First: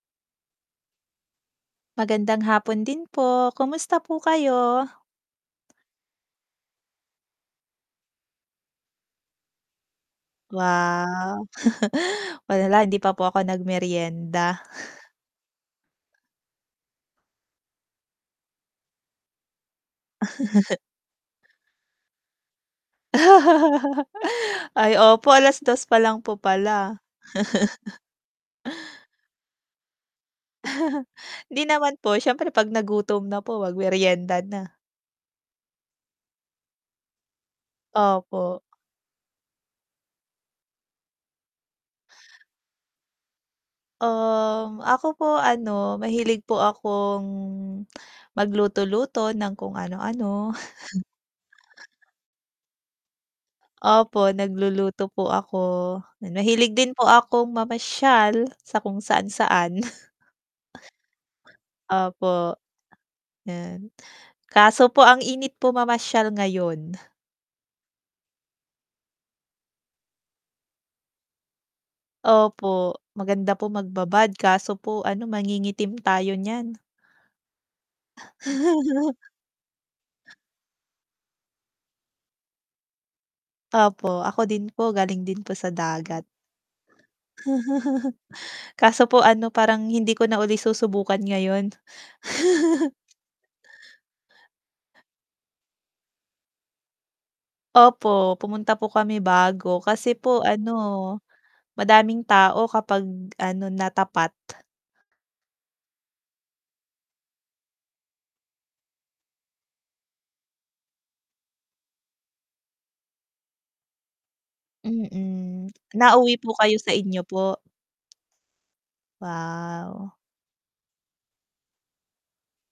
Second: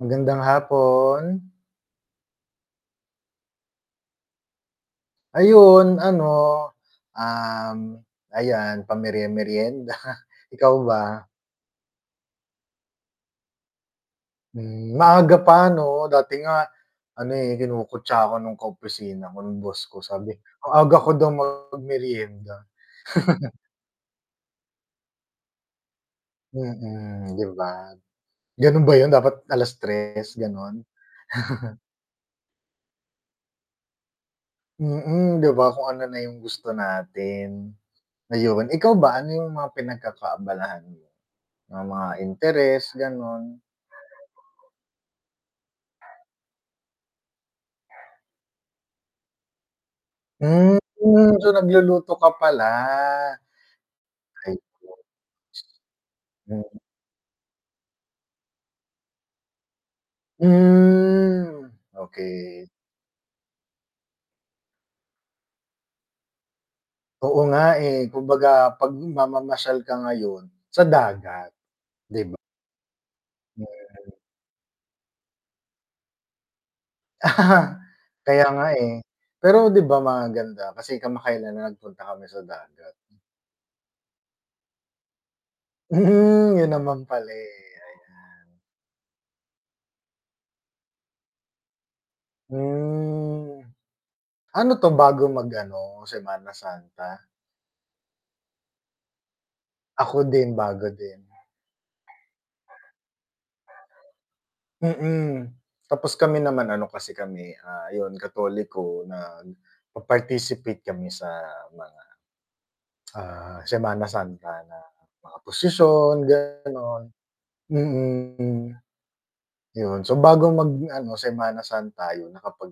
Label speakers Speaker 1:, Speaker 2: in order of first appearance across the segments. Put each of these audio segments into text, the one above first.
Speaker 1: Magandang hapon.
Speaker 2: Magandang hapon din po, kamusta po kayo?
Speaker 1: Ayun ano, um, ayan pamerye-meryenda. Ikaw ba?
Speaker 2: Wow, wala hindi pa po ako nag meryenda.
Speaker 1: Hmm, maaga pa 'no, dati nga ano, eh, kinukutya ako nung ka-opisina ko nung boss ko sabi, ang aga ko daw mag meryenda.
Speaker 2: Ay, opo 2:00 pa lang po pala.
Speaker 1: Mm, 'di ba? Gano'n ba 'yun, dapat 3:00, gano'n?
Speaker 2: Hindi naman po, siyempre 'pag nagutom na po mag meryenda na.
Speaker 1: Mm, 'di ba kung ano na yung gusto natin.
Speaker 2: Opo.
Speaker 1: Ayun, ikaw ba ano yung mga pinagkakaabalahan mo? Yung mga interes gano'n?
Speaker 2: Um, ako po ano mahilig po akong, mag luto-luto ng kung ano-ano.
Speaker 1: Hmm, so nagluluto ka pala.
Speaker 2: Opo, nagluluto po ako. Nahilig
Speaker 1: [unintelligible]
Speaker 2: din po akong mamasyal sa kung saan-saan.
Speaker 1: Hmm,
Speaker 2: Opo,
Speaker 1: okey.
Speaker 2: yan. Kaso po ang init po mamasyal ngayon.
Speaker 1: Oo nga, eh, kumbaga 'pag mamamasyal ka ngayon sa dagat, 'di ba?
Speaker 2: Opo, maganda po
Speaker 1: Mhm.
Speaker 2: magbabad, kaso po ano mangingitim tayo niyan.
Speaker 1: Kaya nga, eh. Pero 'di ba, maganda kasi kamakailan lang nagpunta kami sa dagat.
Speaker 2: Opo, ako din po galing din po sa dagat.
Speaker 1: 'Yun naman pala, eh, ayan.
Speaker 2: Kaso po ano, parang hindi ko na uli susubukan ngayon.
Speaker 1: Hmm. Ano 'to bago mag ano, Semana Santa?
Speaker 2: Opo, pumunta po kami bago, kasi
Speaker 1: Ako
Speaker 2: po
Speaker 1: din,
Speaker 2: ano,
Speaker 1: bago din.
Speaker 2: madaming tao kapag ano natapat.
Speaker 1: Mm, tapos kami naman ano kasi kami, ah, 'yun Katoliko nag, pa-participate kami sa mga, ah, Semana Santa na mga
Speaker 2: Mm,
Speaker 1: prosisyon,
Speaker 2: nauwi po kayo sa
Speaker 1: gano'n.
Speaker 2: inyo po?
Speaker 1: Mm. Yun,
Speaker 2: Wow.
Speaker 1: so bago mag ano Semanta Santa 'yun, nakapag,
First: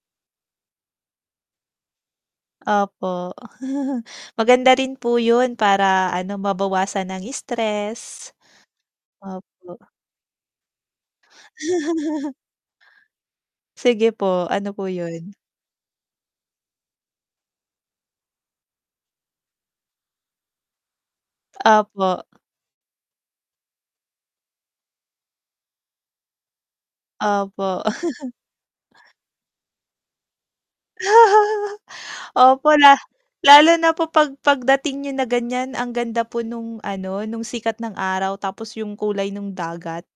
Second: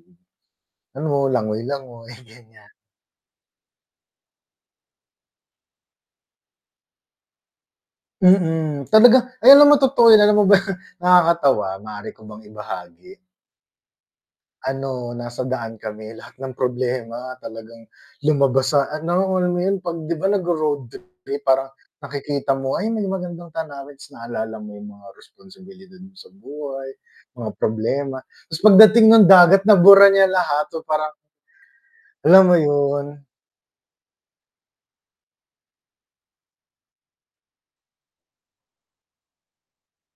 Speaker 1: ano langoy-langoy ganyan.
Speaker 2: Opo, maganda rin po 'yun para ano, mabawasan ang stress.
Speaker 1: Mm, talaga ay alam
Speaker 2: Opo.
Speaker 1: mo totoo yan, alam mo ba? Nakakatawa maari ko bang ibahagi.
Speaker 2: Sige po, ano po
Speaker 1: Ano,
Speaker 2: 'yun?
Speaker 1: nasa daan kami lahat ng problema talagang lumabas sa ano, alam mo 'yun? 'Pag 'di ba, 'pag nagro-roadtrip kayo parang
Speaker 2: Opo.
Speaker 1: nakikita mo nga, "Ayun, may magandang tanawin." Ta's naalala mo yung mga responsibilidad mo sa buhay, mga
Speaker 2: Opo.
Speaker 1: problema, ta's pagdating ng dagat nabura niya lahat so parang alam mo
Speaker 2: Opo, la
Speaker 1: 'yun?
Speaker 2: lalo na po pag pagdating niyo na ganyan ang ganda po nung ano nung sikat ng araw tapos yung kulay nung dagat.